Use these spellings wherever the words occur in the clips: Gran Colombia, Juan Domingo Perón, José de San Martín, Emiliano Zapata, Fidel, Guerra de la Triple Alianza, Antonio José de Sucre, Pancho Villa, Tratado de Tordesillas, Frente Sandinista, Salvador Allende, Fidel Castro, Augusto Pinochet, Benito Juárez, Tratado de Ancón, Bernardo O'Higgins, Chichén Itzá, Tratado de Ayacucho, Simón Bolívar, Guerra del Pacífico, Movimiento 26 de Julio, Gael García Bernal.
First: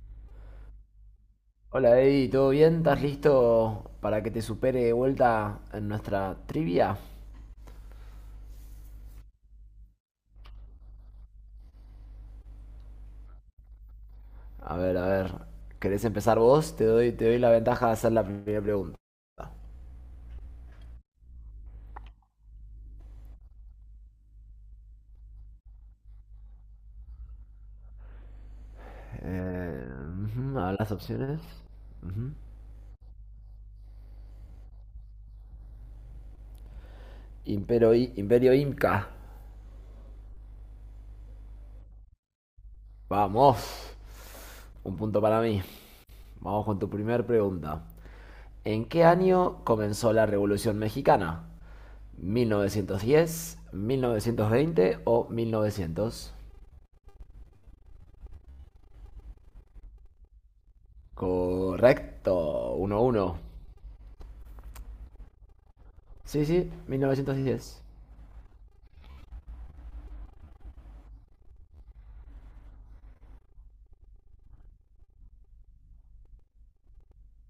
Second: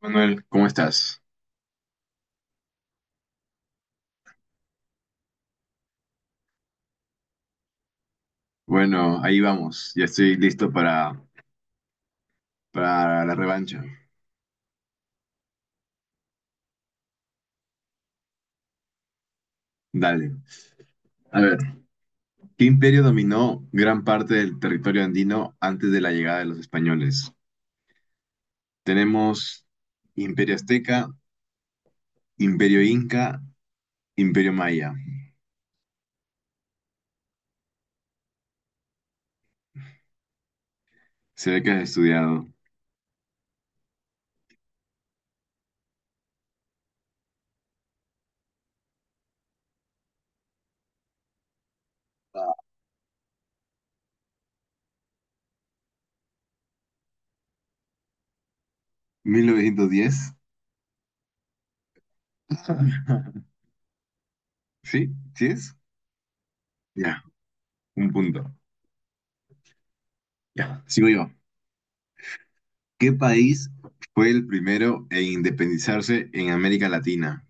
Manuel, ¿cómo estás? Hola Eddie, ¿todo bien? ¿Estás listo para que te supere de vuelta en nuestra trivia? Bueno, ahí vamos. Ya estoy listo para la revancha. A ver, ¿querés empezar vos? Te doy la ventaja de hacer la primera pregunta. Dale. A ver, ¿qué imperio dominó gran parte del territorio andino antes de la llegada de los españoles? Tenemos Eh, Imperio Ujú, a ver las Azteca, opciones. Imperio Inca, Imperio Maya. Imperio Inca. Se ve que has estudiado. Vamos. Un punto para mí. Vamos con tu primera pregunta. ¿En qué año comenzó la Revolución Mexicana? ¿1910, 1920 o 1900? 1910. Correcto. 1-1. ¿Sí? ¿Sí es? Sí, sí, Ya, 1910. un punto. Ya, sigo yo. ¿Qué país fue el primero en independizarse en América Latina?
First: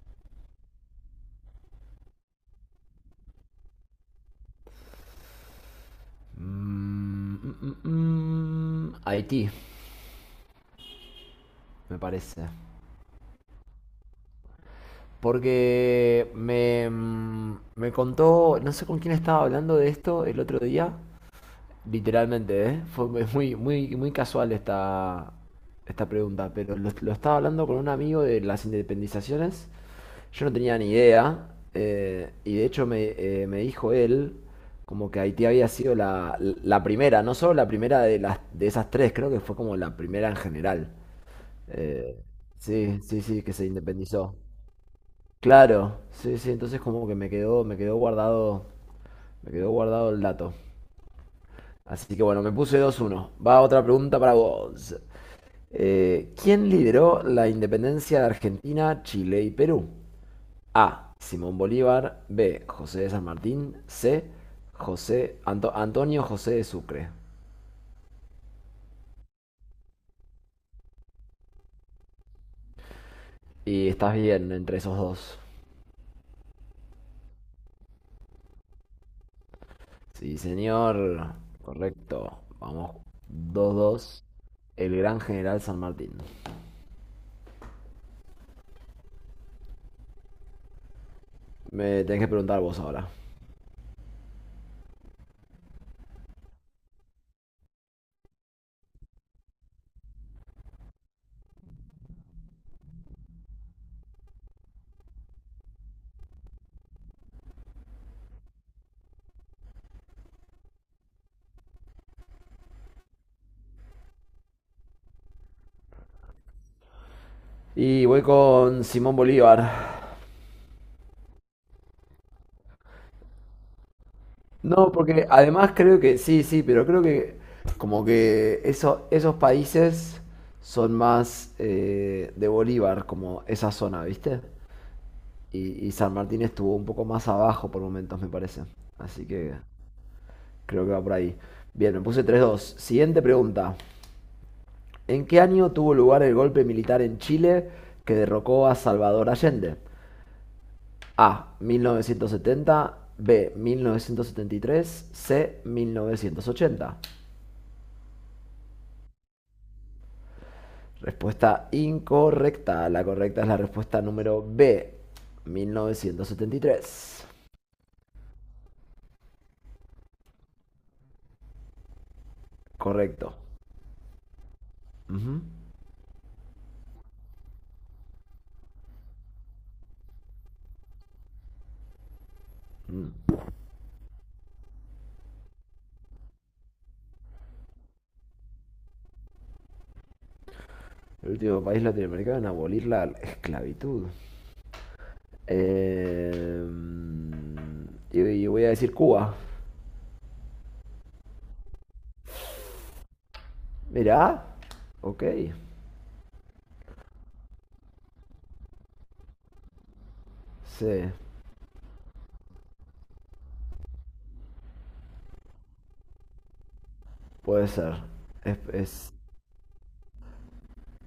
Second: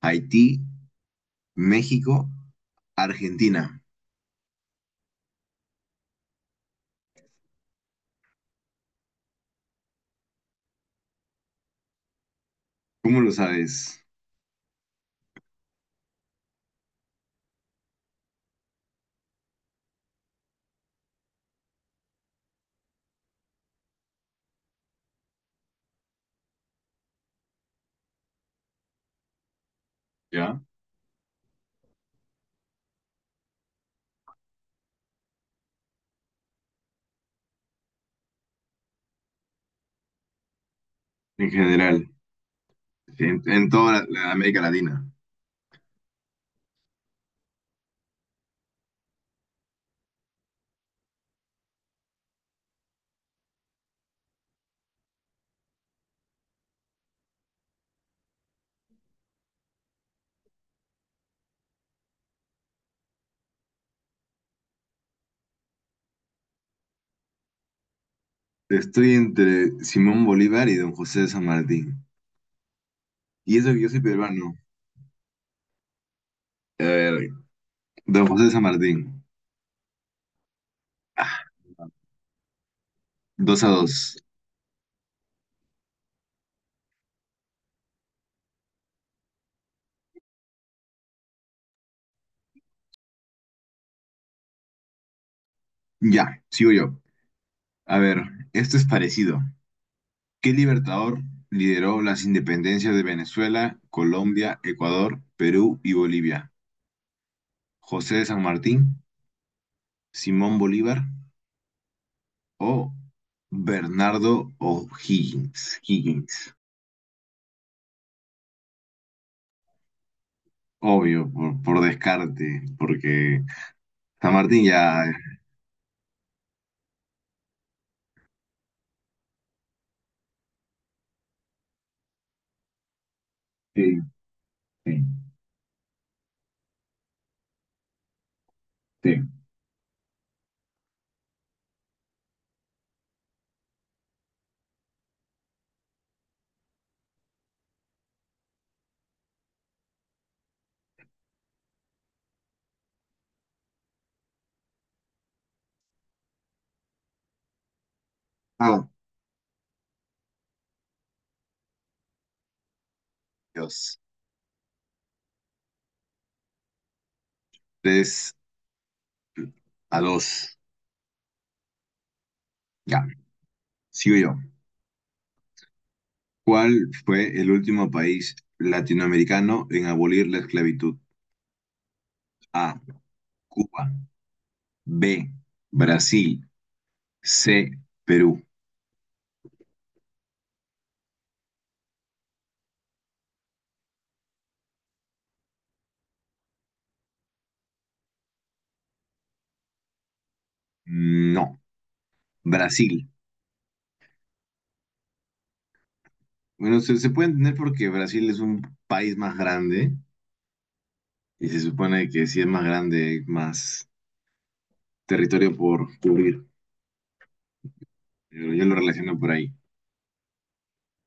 Haití, México, Argentina. Haití, me parece. ¿Cómo lo sabes? Porque me contó, no sé con quién estaba hablando de esto el otro día. Literalmente, ¿eh? Fue muy, muy, muy muy casual esta pregunta, pero lo estaba hablando con un amigo de las independizaciones. Yo no ¿Ya? tenía ni idea, y de hecho me dijo él como que Haití había sido la primera, no solo la primera de las de esas tres, creo que fue como la primera en general. En general, Eh, sí, sí, sí, que se en toda la independizó. América Latina. Claro, sí, sí, entonces como que me quedó guardado, me quedó guardado el dato. Así que bueno, me puse dos uno. Va otra pregunta para vos. ¿Quién lideró la independencia de Argentina, Chile y Perú? A. Simón Bolívar. B. José de San Martín. C. José Antonio José de Sucre. Estoy entre Simón Bolívar y Don José de San Martín. Y eso que yo Y soy estás bien peruano. entre esos dos. A ver, Don José de San Martín. Sí, señor. Ah, Correcto. Vamos. dos a Dos dos. dos. El gran general San Martín. Me tenés que preguntar vos ahora. Ya, sigo yo. A ver, esto es parecido. ¿Qué libertador lideró las independencias de Venezuela, Colombia, Ecuador, Perú y Bolivia? ¿José de San Martín? ¿Simón Bolívar? O Bernardo O'Higgins. Higgins. Y voy con Simón Bolívar. Obvio, por descarte, porque San Martín No, ya. porque además creo que, sí, sí, pero creo que como que esos países son más de Bolívar, como esa Sí, zona, ¿viste? sí, Y San Martín estuvo un poco más abajo por momentos, me parece. sí. Así que creo que va por ahí. Bien, me puse tres dos. Siguiente pregunta. ¿En qué año tuvo lugar el golpe militar en Chile que derrocó a Salvador Allende? A. 1970. B. 1973. C. 1980. Ah, Respuesta incorrecta. La correcta es la Dios. respuesta número B. 1973. 3 a dos. Ya, Correcto. sigo yo. Ujú. ¿Cuál fue el último país latinoamericano en abolir la esclavitud? A. Mm. Cuba. B. Brasil. C. Perú. El último país latinoamericano en abolir la esclavitud. Eh, y, Voy a decir Cuba. No. Brasil. Mirá. Ok. Bueno, se puede entender porque Brasil es un país más grande. Sí. Y se supone que si es más grande, más territorio por cubrir. Puede ser. Pero Es, yo lo es- relaciono por ahí.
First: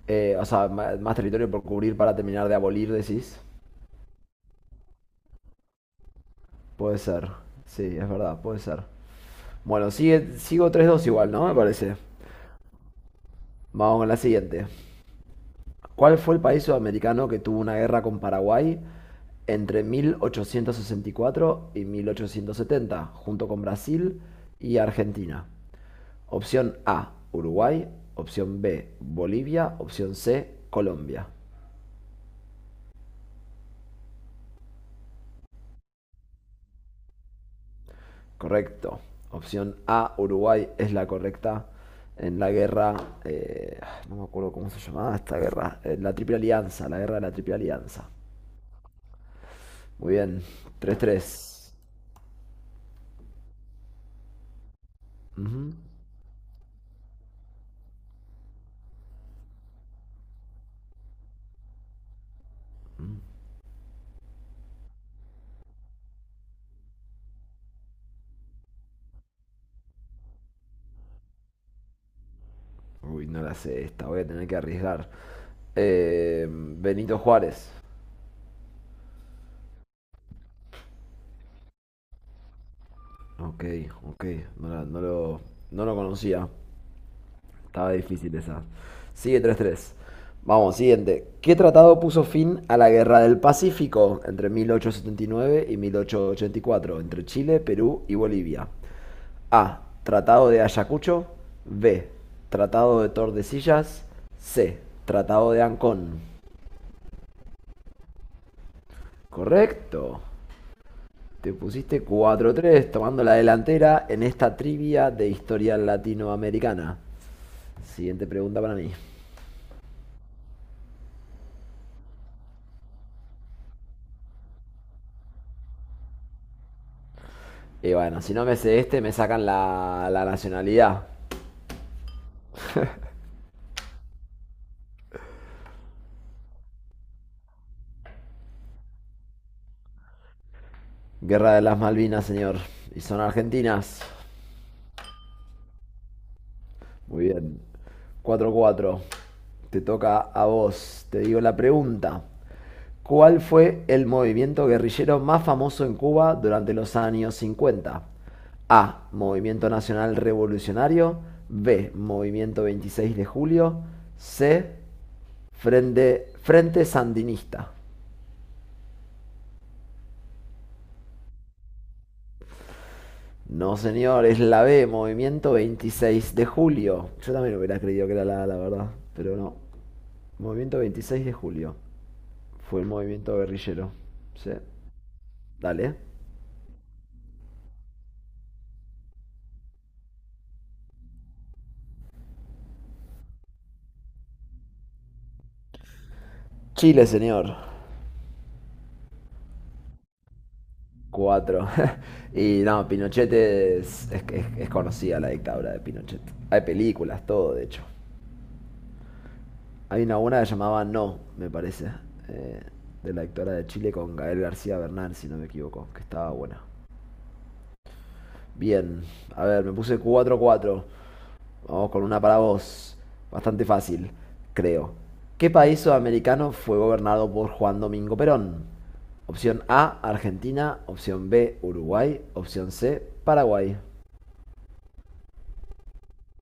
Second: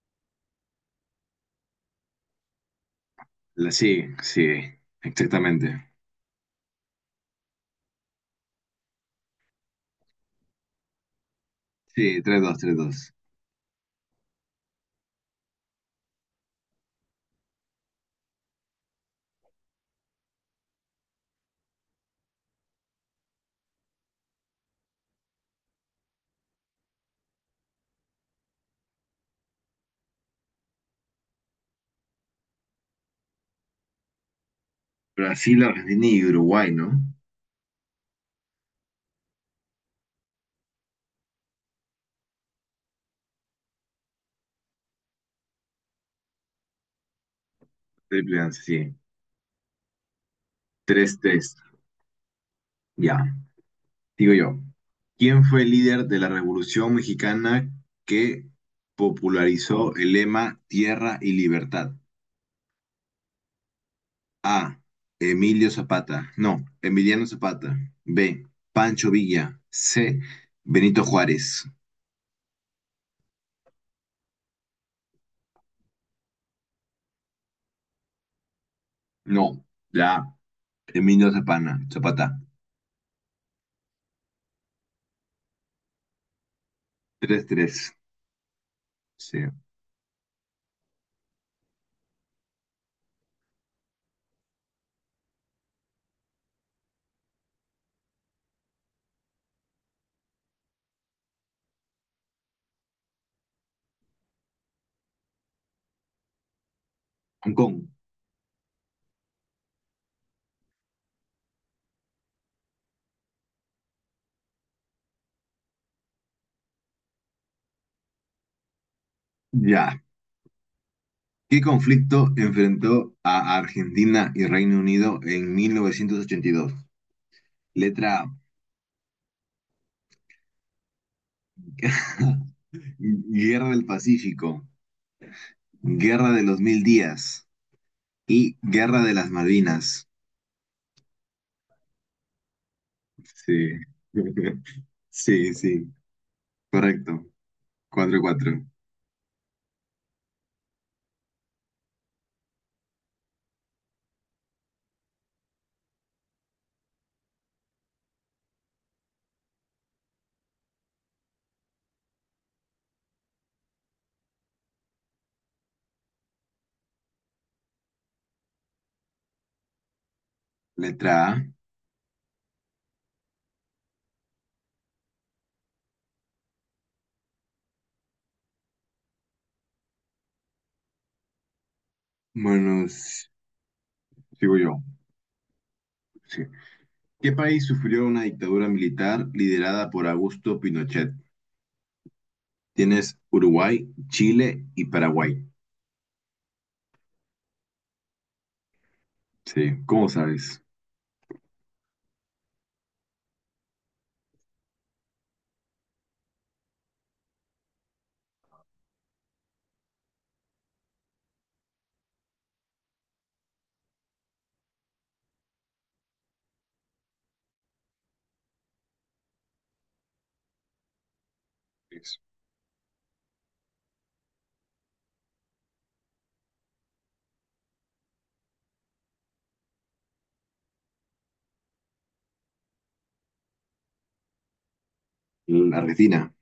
o sea, más, territorio por cubrir para terminar de abolir, decís. La sí, sigue. Exactamente. Puede ser. Sí, es verdad, puede ser. Bueno, sigo tres dos igual, ¿no? Me parece. Sí, tres dos, tres dos. Vamos con la siguiente. ¿Cuál fue el país sudamericano que tuvo una guerra con Paraguay entre 1864 y 1870, junto con Brasil y Argentina? Opción A, Uruguay. Opción B, Bolivia. Opción C, Colombia. Brasil, Argentina y Uruguay, ¿no? Correcto. Opción A, Uruguay es la correcta en la guerra, eh, no me acuerdo cómo se llamaba esta guerra, la Triple Alianza, la guerra de la Triple Alianza. Triple chance, sí. Muy bien, tres Tres tres. tres. Ya. Digo yo. ¿Quién fue el Ujú. líder de la Revolución Mexicana que popularizó el lema Tierra y Libertad? A. Emilio Zapata. No, Emiliano Zapata. B. Pancho Villa. C. Benito Juárez. Uy, no la sé esta, voy a tener que arriesgar. Benito Juárez. No, la A. Emilio Zapana, Zapata. Ok, ok, no, no lo conocía. Tres Estaba tres. difícil esa. Sí. Sigue tres tres. Vamos, siguiente. ¿Qué tratado puso fin a la Guerra del Pacífico entre 1879 y nueve y 1884 entre Chile, Perú y Bolivia? A. Tratado de Ayacucho. B. Tratado de Tordesillas. C. Tratado de Ancón. Hong Kong. Correcto. Te pusiste cuatro tres tomando la delantera en esta trivia de historia latinoamericana. Siguiente pregunta para mí. Ya. ¿Qué conflicto enfrentó a Argentina y Reino Unido en 1982? Y Letra bueno, A. si no me sé este, me sacan la nacionalidad. Guerra del Pacífico. Guerra de los Mil Días. Y Guerra de las Malvinas. Guerra de las Malvinas, señor. Y son Sí. argentinas. Sí, sí. Correcto. Muy bien. Cuatro y Cuatro 4. cuatro. Te toca a vos. Te digo la pregunta. ¿Cuál fue el movimiento guerrillero más famoso en Cuba durante los años 50? A. Movimiento Nacional Revolucionario. B. Movimiento 26 de Julio. C. Frente Sandinista. Letra A. No, señor, es la B. Movimiento 26 de Julio. Yo también hubiera creído que era la A, la verdad. Pero no. Movimiento 26 de Julio. Fue Bueno, el movimiento guerrillero. Sí. sigo yo. Dale. Sí. ¿Qué país sufrió una dictadura militar liderada por Augusto Pinochet? Tienes Uruguay, Chile y Paraguay. Chile, señor. Sí, ¿cómo sabes? Cuatro. Y no, Pinochet es conocida la dictadura de Pinochet. Hay películas, todo, de hecho. Hay una buena que llamaba No, me parece, eh, de la dictadura de Chile con Gael García Bernal, si no me equivoco, que estaba buena. Bien, a ver, me puse cuatro cuatro. Vamos con Es una para vos. Bastante fácil, creo. ¿Qué país sudamericano fue gobernado por Juan Domingo Perón? Opción A, Argentina. Opción B, Uruguay. Opción C, Paraguay. La Argentina.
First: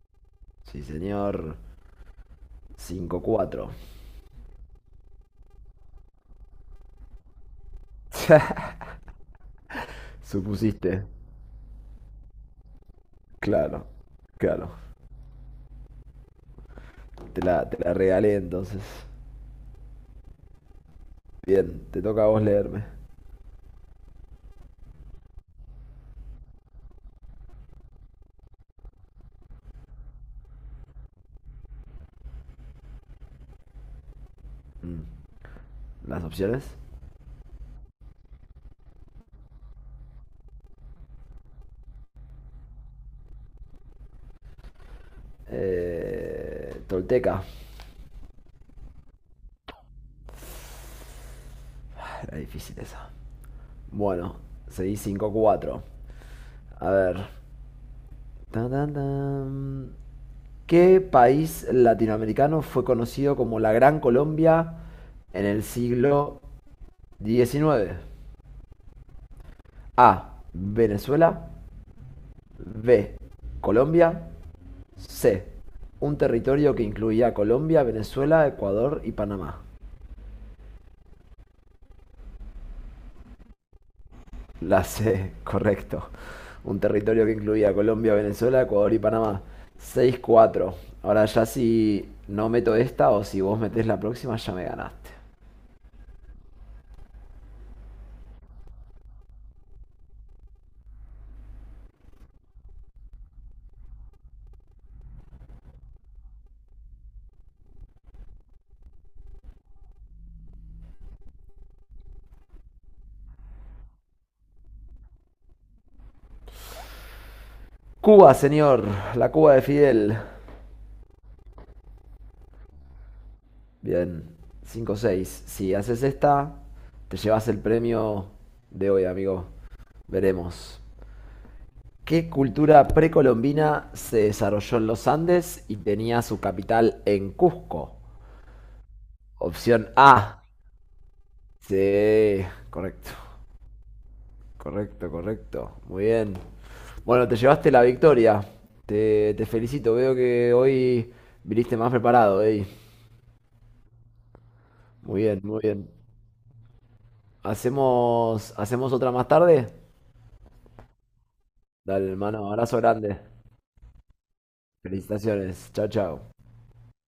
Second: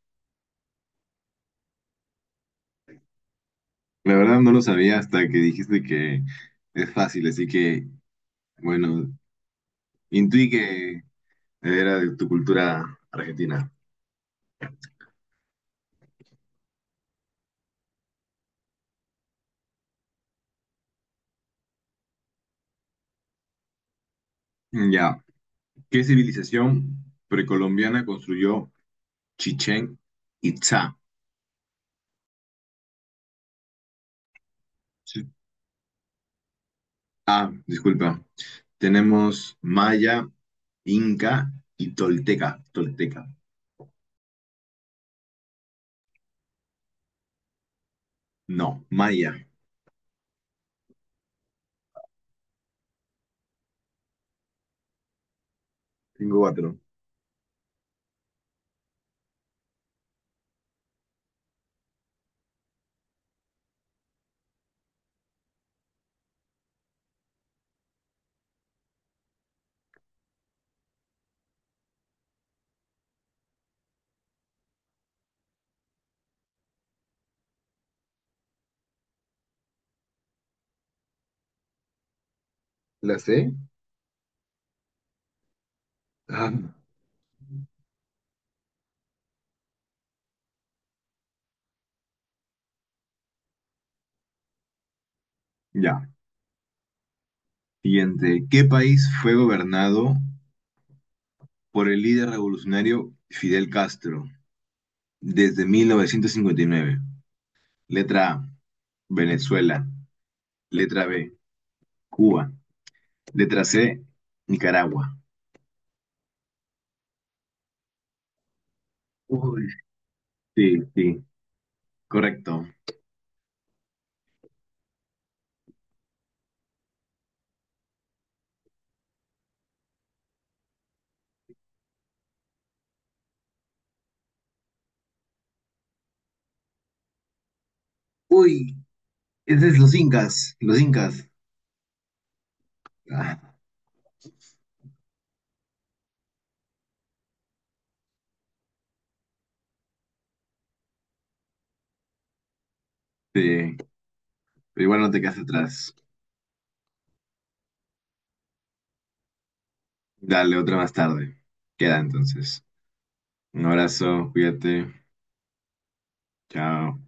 Sí, señor. Cinco cuatro. La verdad no lo sabía hasta que dijiste que es fácil, así que, bueno, intuí Supusiste. que era de tu cultura argentina. Claro, claro. Te la regalé entonces. Bien, te toca a vos leerme. Ya. ¿Qué civilización precolombiana construyó Chichén Itzá? Las opciones. Ah, disculpa. Tenemos maya, inca y tolteca. Tolteca. Tolteca. No, maya. Ah, era difícil esa. Bueno, seguí cinco cuatro. Tengo cuatro. A ver. Tan, tan, tan. ¿Qué país latinoamericano fue conocido como la Gran Colombia en el siglo XIX? A. Venezuela. B. Colombia. C. Un territorio que incluía Colombia, Venezuela, Ecuador y Panamá. ¿La sé? La C, correcto. Ah, Un territorio que incluía Colombia, Venezuela, Ecuador y Panamá. Seis cuatro. Ahora ya si no meto esta o si vos metés la próxima ya me ganaste. ya. Siguiente. ¿Qué país fue gobernado por el líder revolucionario Fidel Castro desde 1959? Letra A, Venezuela. Letra B, Cuba. Letra C, Nicaragua. Cuba, señor. La Cuba de Uy, Fidel. sí, sí, correcto. Bien. Cinco seis. Si haces esta, te llevas el premio de hoy, amigo. Veremos. ¿Qué cultura precolombina se desarrolló en los Andes y tenía su capital en Cusco? Uy, ese es Opción los A. incas, los incas. Sí, correcto, correcto, correcto. Muy bien. Bueno, te llevaste la victoria. Te felicito. Veo que hoy viniste más preparado, ey. Sí, pero igual no te Muy quedas bien, muy bien. atrás. ¿Hacemos otra más tarde? Dale otra más tarde. Queda Dale, hermano. entonces. Abrazo grande. Un abrazo, cuídate. Felicitaciones. Chao, chao. Chao.